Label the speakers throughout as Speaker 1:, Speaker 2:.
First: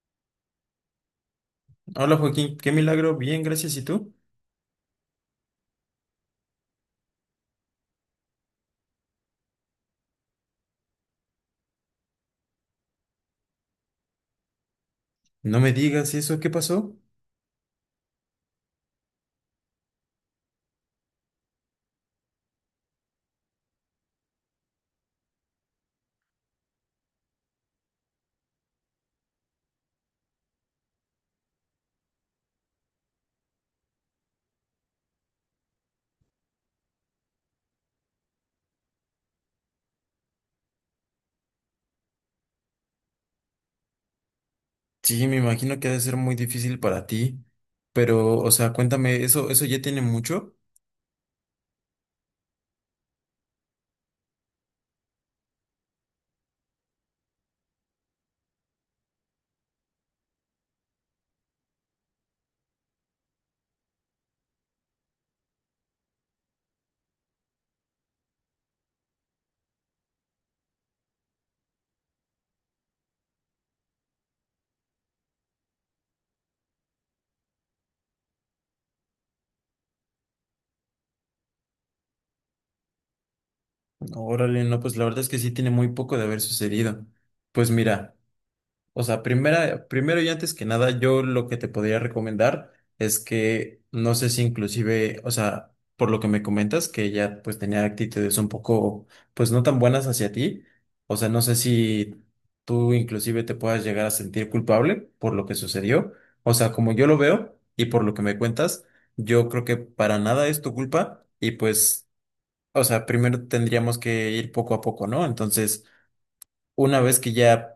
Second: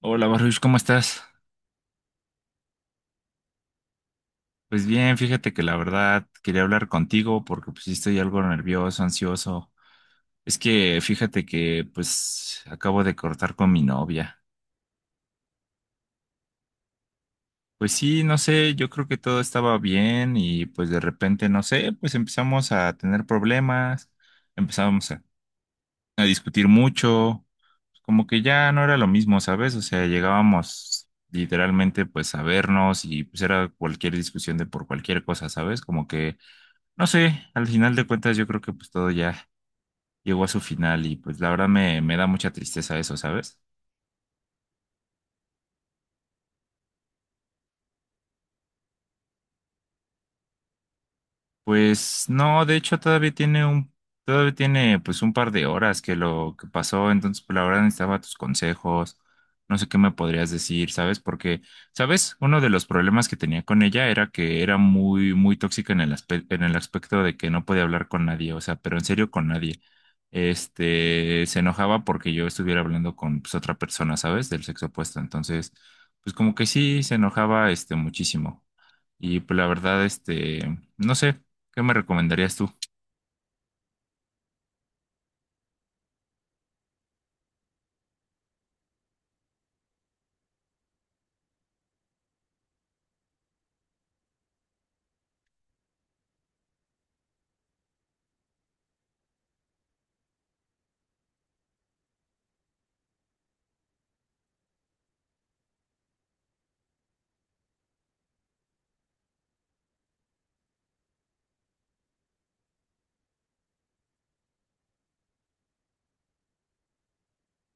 Speaker 1: Hola Baruch, ¿cómo estás?
Speaker 2: Hola Joaquín, qué milagro, bien, gracias. ¿Y tú?
Speaker 1: Pues bien, fíjate que la verdad quería hablar contigo porque pues sí estoy algo nervioso, ansioso. Es que fíjate que pues acabo de cortar con mi novia.
Speaker 2: No me digas eso, ¿qué pasó?
Speaker 1: Pues sí, no sé, yo creo que todo estaba bien y pues de repente, no sé, pues empezamos a tener problemas, empezamos a, a discutir mucho, como que ya no era lo mismo, ¿sabes? O sea, llegábamos literalmente pues a vernos y pues era cualquier discusión de por cualquier cosa, ¿sabes? Como que no sé, al final de cuentas yo creo que pues todo ya llegó a su final y pues me da mucha tristeza eso, ¿sabes?
Speaker 2: Sí, me imagino que ha de ser muy difícil para ti, pero, o sea, cuéntame, ¿eso ya tiene mucho?
Speaker 1: Pues no, de hecho todavía tiene pues un par de horas que lo que pasó, entonces pues, la verdad necesitaba tus consejos, no sé qué me podrías decir, ¿sabes? Porque, ¿sabes? Uno de los problemas que tenía con ella era que era muy, muy tóxica en el aspecto de que no podía hablar con nadie, o sea, pero en serio con nadie. Este, se enojaba porque yo estuviera hablando con pues, otra persona, ¿sabes? Del sexo opuesto, entonces, pues como que sí, se enojaba este muchísimo. Y pues la verdad, este, no sé, ¿qué me recomendarías tú?
Speaker 2: Órale, no, pues la verdad es que sí tiene muy poco de haber sucedido. Pues mira. O sea, primero y antes que nada, yo lo que te podría recomendar es que no sé si inclusive, o sea, por lo que me comentas, que ella pues tenía actitudes un poco, pues no tan buenas hacia ti, o sea, no sé si tú inclusive te puedas llegar a sentir culpable por lo que sucedió, o sea, como yo lo veo y por lo que me cuentas, yo creo que para nada es tu culpa y pues, o sea, primero tendríamos que ir poco a poco, ¿no? Entonces, una vez que ya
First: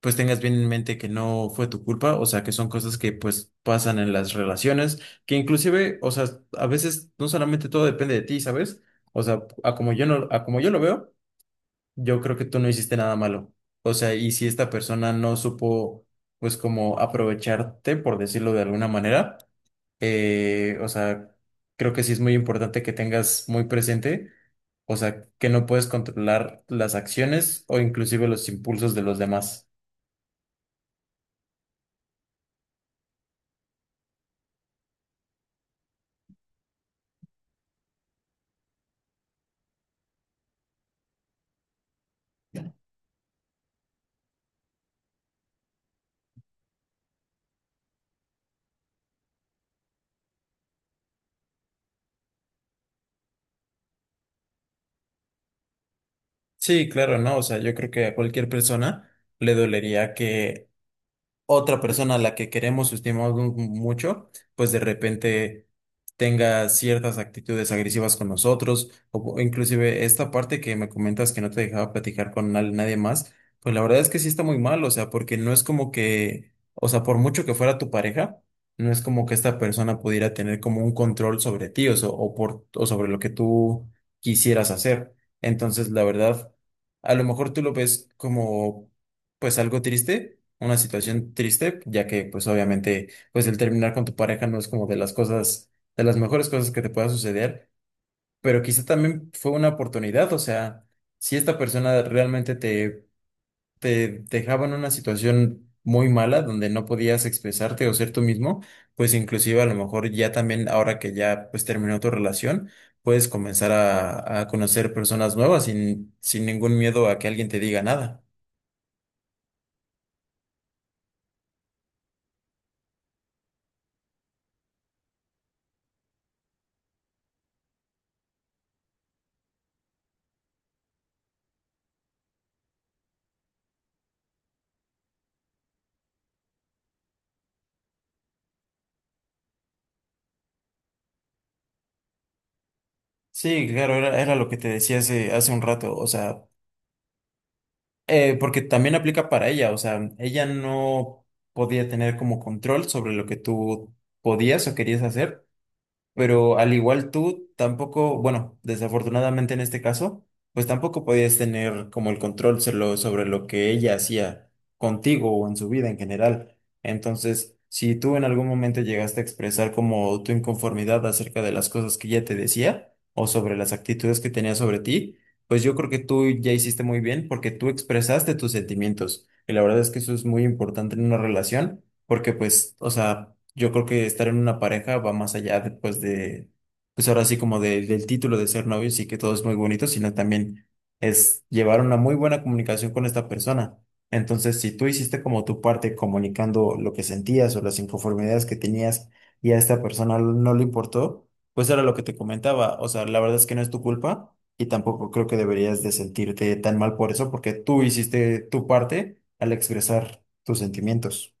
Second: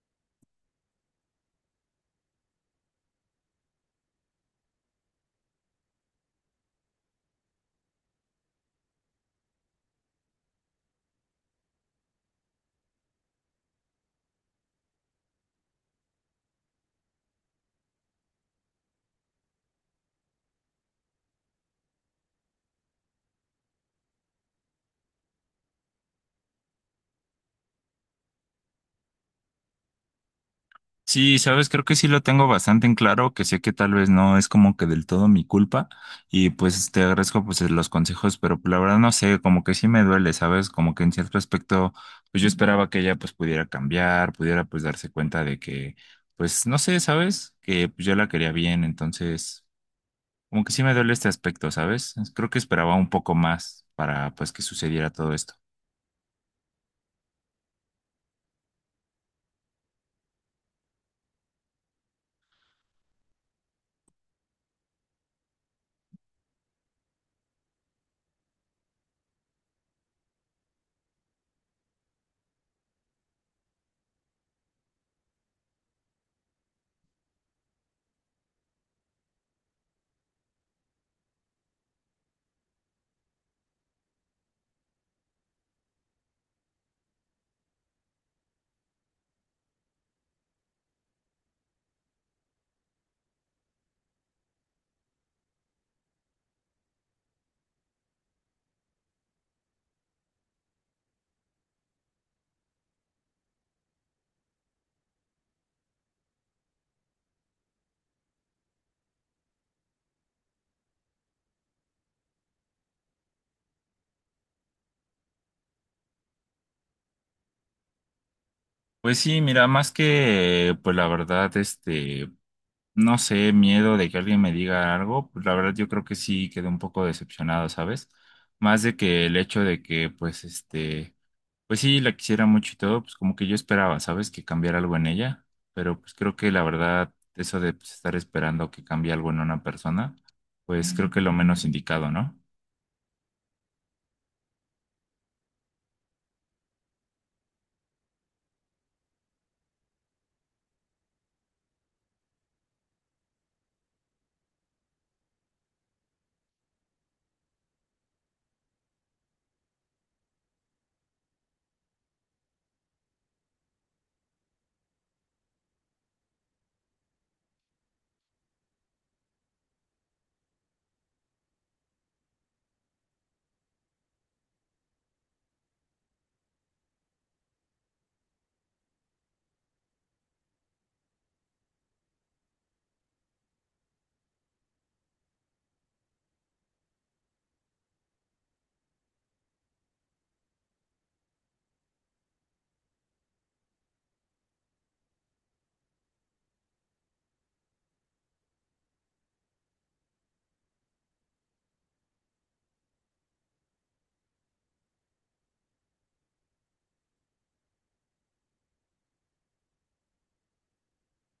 Speaker 2: pues tengas bien en mente que no fue tu culpa, o sea, que son cosas que pues pasan en las relaciones, que inclusive, o sea, a veces no solamente todo depende de ti, ¿sabes? O sea, a como yo no, a como yo lo veo, yo creo que tú no hiciste nada malo. O sea, y si esta persona no supo, pues como aprovecharte, por decirlo de alguna manera, o sea, creo que sí es muy importante que tengas muy presente. O sea, que no puedes controlar las acciones o inclusive los impulsos de los demás.
Speaker 1: Sí, sabes, creo que sí lo tengo bastante en claro, que sé que tal vez no es como que del todo mi culpa y pues te agradezco pues los consejos, pero pues, la verdad no sé, como que sí me duele, ¿sabes? Como que en cierto aspecto, pues yo esperaba que ella pues pudiera cambiar, pudiera pues darse cuenta de que, pues no sé, ¿sabes? Que pues, yo la quería bien, entonces como que sí me duele este aspecto, ¿sabes? Creo que esperaba un poco más para pues que sucediera todo esto.
Speaker 2: Sí, claro, no, o sea, yo creo que a cualquier persona le dolería que otra persona a la que queremos, o estimamos mucho, pues de repente tenga ciertas actitudes agresivas con nosotros, o inclusive esta parte que me comentas que no te dejaba platicar con nadie más, pues la verdad es que sí está muy mal, o sea, porque no es como que, o sea, por mucho que fuera tu pareja, no es como que esta persona pudiera tener como un control sobre ti, o, so- o por, o sobre lo que tú quisieras hacer. Entonces, la verdad, a lo mejor tú lo ves como pues algo triste, una situación triste, ya que pues obviamente pues el terminar con tu pareja no es como de las cosas, de las mejores cosas que te pueda suceder, pero quizá también fue una oportunidad, o sea, si esta persona realmente te dejaba en una situación muy mala donde no podías expresarte o ser tú mismo, pues inclusive a lo mejor ya también ahora que ya pues terminó tu relación, puedes comenzar a conocer personas nuevas sin ningún miedo a que alguien te diga nada.
Speaker 1: Pues sí, mira, pues la verdad, este, no sé, miedo de que alguien me diga algo, pues la verdad yo creo que sí quedé un poco decepcionado, ¿sabes? Más de que el hecho de que, pues, este, pues sí, la quisiera mucho y todo, pues como que yo esperaba, ¿sabes? Que cambiara algo en ella, pero pues creo que la verdad, eso de pues, estar esperando que cambie algo en una persona, pues creo que lo menos indicado, ¿no?
Speaker 2: Sí, claro, era lo que te decía hace un rato, o sea, porque también aplica para ella, o sea, ella no podía tener como control sobre lo que tú podías o querías hacer, pero al igual tú, tampoco, bueno, desafortunadamente en este caso, pues tampoco podías tener como el control solo sobre lo que ella hacía contigo o en su vida en general. Entonces, si tú en algún momento llegaste a expresar como tu inconformidad acerca de las cosas que ella te decía o sobre las actitudes que tenía sobre ti, pues yo creo que tú ya hiciste muy bien porque tú expresaste tus sentimientos. Y la verdad es que eso es muy importante en una relación porque pues, o sea, yo creo que estar en una pareja va más allá después de, pues ahora sí como del título de ser novios y que todo es muy bonito, sino también es llevar una muy buena comunicación con esta persona. Entonces, si tú hiciste como tu parte comunicando lo que sentías o las inconformidades que tenías y a esta persona no le importó, pues era lo que te comentaba. O sea, la verdad es que no es tu culpa y tampoco creo que deberías de sentirte tan mal por eso porque tú hiciste tu parte al expresar tus sentimientos.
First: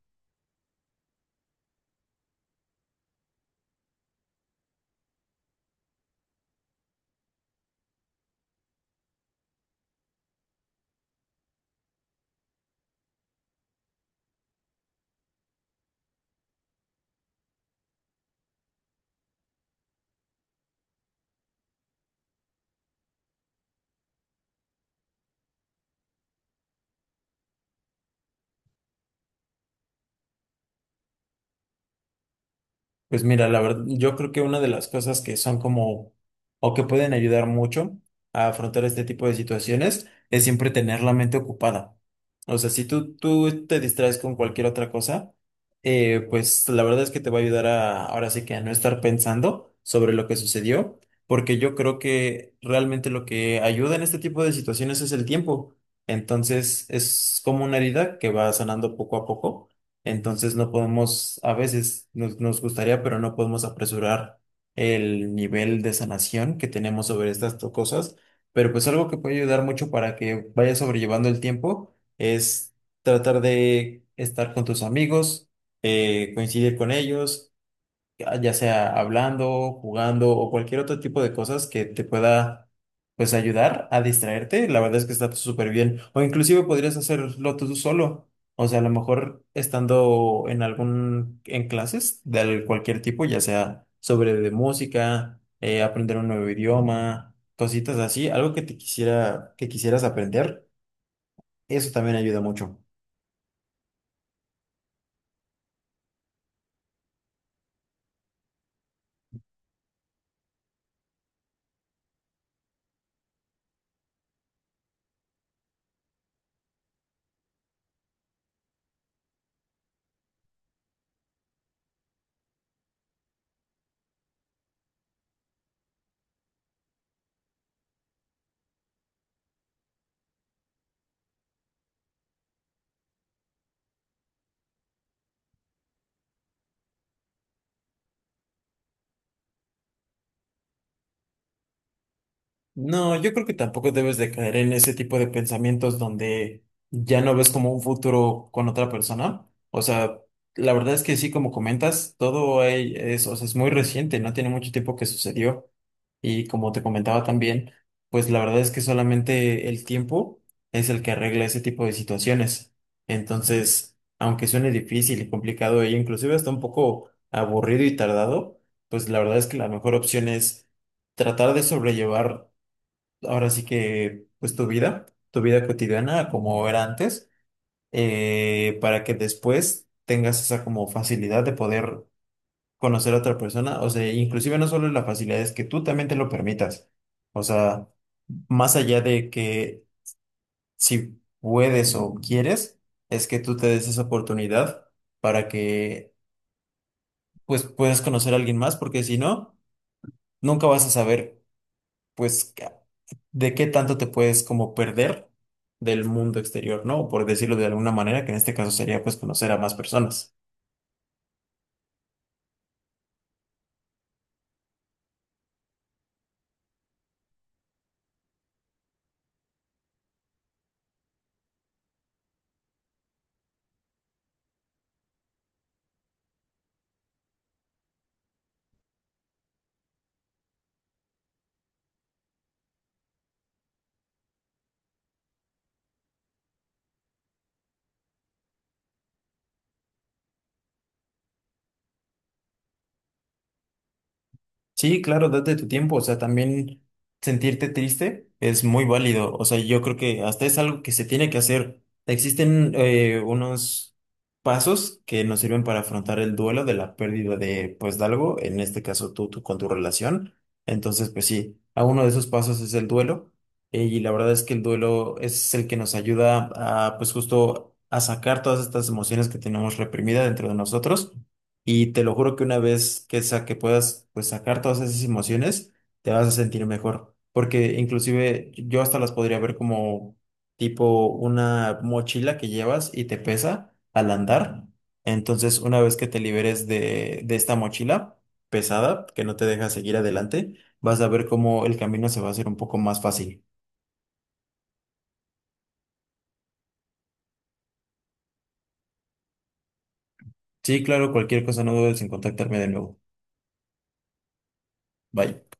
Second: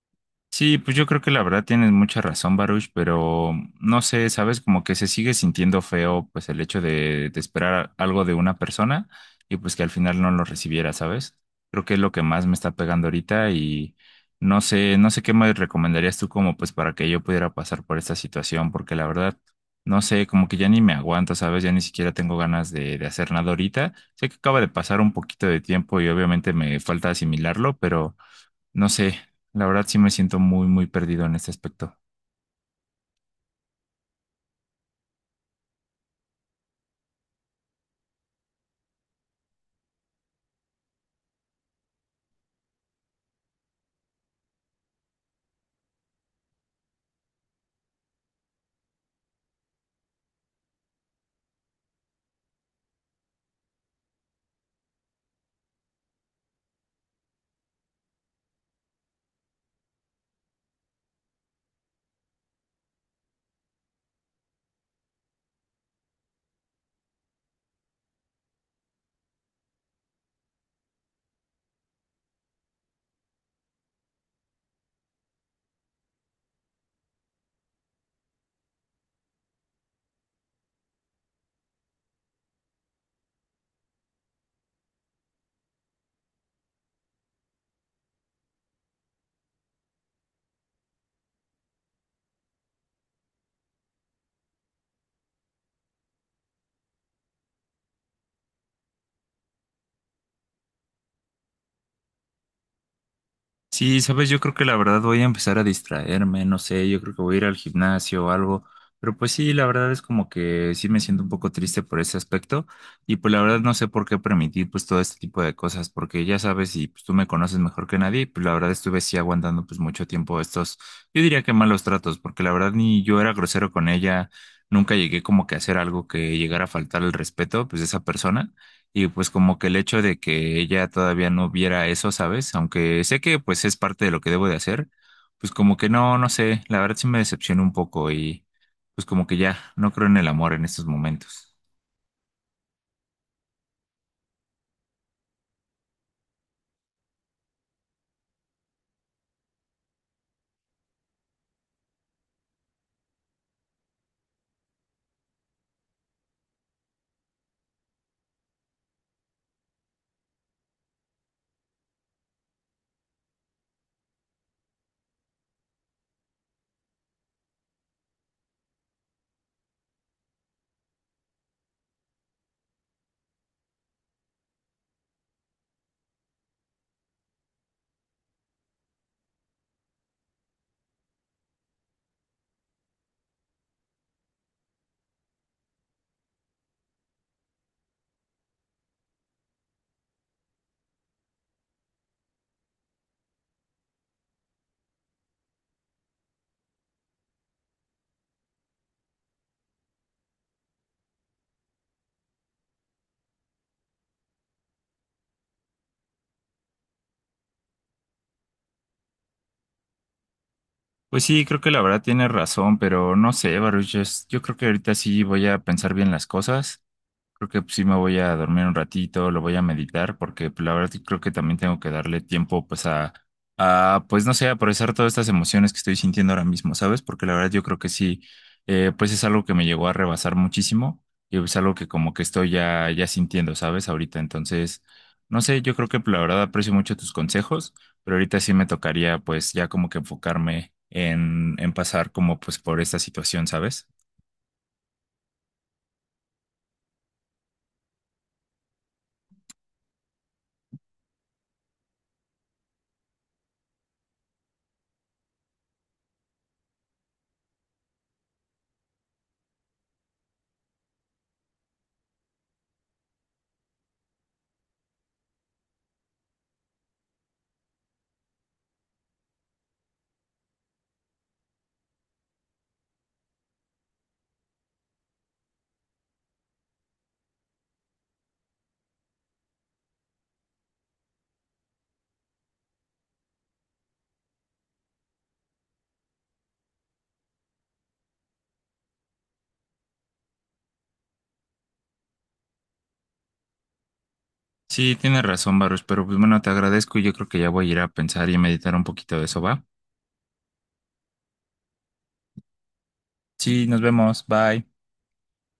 Speaker 1: Sí, pues yo creo que la verdad tienes mucha razón, Baruch, pero no sé, sabes, como que se sigue sintiendo feo, pues de esperar algo de una persona y pues que al final no lo recibiera, ¿sabes? Creo que es lo que más me está pegando ahorita y no sé, no sé qué me recomendarías tú como pues para que yo pudiera pasar por esta situación, porque la verdad, no sé, como que ya ni me aguanto, ¿sabes? Ya ni siquiera tengo ganas de hacer nada ahorita. Sé que acaba de pasar un poquito de tiempo y obviamente me falta asimilarlo, pero no sé, la verdad sí me siento muy, muy perdido en este aspecto.
Speaker 2: Pues mira, la verdad, yo creo que una de las cosas que son como, o que pueden ayudar mucho a afrontar este tipo de situaciones, es siempre tener la mente ocupada. O sea, si tú te distraes con cualquier otra cosa, pues la verdad es que te va a ayudar a, ahora sí que a no estar pensando sobre lo que sucedió, porque yo creo que realmente lo que ayuda en este tipo de situaciones es el tiempo. Entonces, es como una herida que va sanando poco a poco, entonces no podemos, a veces nos gustaría, pero no podemos apresurar el nivel de sanación que tenemos sobre estas cosas. Pero pues algo que puede ayudar mucho para que vayas sobrellevando el tiempo es tratar de estar con tus amigos, coincidir con ellos ya sea hablando, jugando o cualquier otro tipo de cosas que te pueda pues ayudar a distraerte, la verdad es que está súper bien. O inclusive podrías hacerlo tú solo. O sea, a lo mejor estando en en clases de cualquier tipo, ya sea sobre de música, aprender un nuevo idioma, cositas así, algo que que quisieras aprender, eso también ayuda mucho.
Speaker 1: Sí, sabes, yo creo que la verdad voy a empezar a distraerme, no sé, yo creo que voy a ir al gimnasio o algo, pero pues sí, la verdad es como que sí me siento un poco triste por ese aspecto y pues la verdad no sé por qué permitir pues todo este tipo de cosas, porque ya sabes y pues tú me conoces mejor que nadie, y, pues la verdad estuve sí aguantando pues mucho tiempo estos, yo diría que malos tratos, porque la verdad ni yo era grosero con ella, nunca llegué como que a hacer algo que llegara a faltar el respeto pues de esa persona. Y pues como que el hecho de que ella todavía no viera eso, ¿sabes? Aunque sé que pues es parte de lo que debo de hacer, pues como que no, no sé, la verdad sí me decepcionó un poco y pues como que ya no creo en el amor en estos momentos.
Speaker 2: No, yo creo que tampoco debes de caer en ese tipo de pensamientos donde ya no ves como un futuro con otra persona. O sea, la verdad es que sí, como comentas, todo ahí es, o sea, es muy reciente, no tiene mucho tiempo que sucedió. Y como te comentaba también, pues la verdad es que solamente el tiempo es el que arregla ese tipo de situaciones. Entonces, aunque suene difícil y complicado e inclusive hasta un poco aburrido y tardado, pues la verdad es que la mejor opción es tratar de sobrellevar ahora sí que, pues tu vida cotidiana como era antes, para que después tengas esa como facilidad de poder conocer a otra persona, o sea, inclusive no solo la facilidad, es que tú también te lo permitas, o sea, más allá de que si puedes o quieres, es que tú te des esa oportunidad para que, pues, puedas conocer a alguien más, porque si no, nunca vas a saber, pues, de qué tanto te puedes como perder del mundo exterior, ¿no? Por decirlo de alguna manera, que en este caso sería pues conocer a más personas.
Speaker 1: Pues sí, creo que la verdad tiene razón, pero no sé, Baruch, es yo creo que ahorita sí voy a pensar bien las cosas. Creo que sí me voy a dormir un ratito, lo voy a meditar, porque pues, la verdad que creo que también tengo que darle tiempo, pues, a, pues, no sé, a procesar todas estas emociones que estoy sintiendo ahora mismo, ¿sabes? Porque la verdad yo creo que sí, pues es algo que me llegó a rebasar muchísimo y es algo que como que estoy ya, ya sintiendo, ¿sabes? Ahorita, entonces, no sé, yo creo que pues, la verdad aprecio mucho tus consejos, pero ahorita sí me tocaría, pues, ya como que enfocarme en pasar como, pues, por esta situación, ¿sabes?
Speaker 2: Sí, claro, date tu tiempo, o sea, también sentirte triste es muy válido, o sea, yo creo que hasta es algo que se tiene que hacer. Existen unos pasos que nos sirven para afrontar el duelo de la pérdida de, pues, de algo, en este caso tú con tu relación. Entonces, pues sí, a uno de esos pasos es el duelo, y la verdad es que el duelo es el que nos ayuda a, pues, justo a sacar todas estas emociones que tenemos reprimidas dentro de nosotros y te lo juro que una vez que, que puedas pues, sacar todas esas emociones, te vas a sentir mejor. Porque inclusive yo hasta las podría ver como tipo una mochila que llevas y te pesa al andar. Entonces, una vez que te liberes de esta mochila pesada, que no te deja seguir adelante, vas a ver cómo el camino se va a hacer un poco más fácil.
Speaker 1: Sí, tienes razón, Baruch, pero pues bueno, te agradezco y yo creo que ya voy a ir a pensar y a meditar un poquito de eso, ¿va?
Speaker 2: Sí, claro, cualquier cosa no dudes en contactarme de nuevo.
Speaker 1: Sí, nos vemos, bye.
Speaker 2: Bye.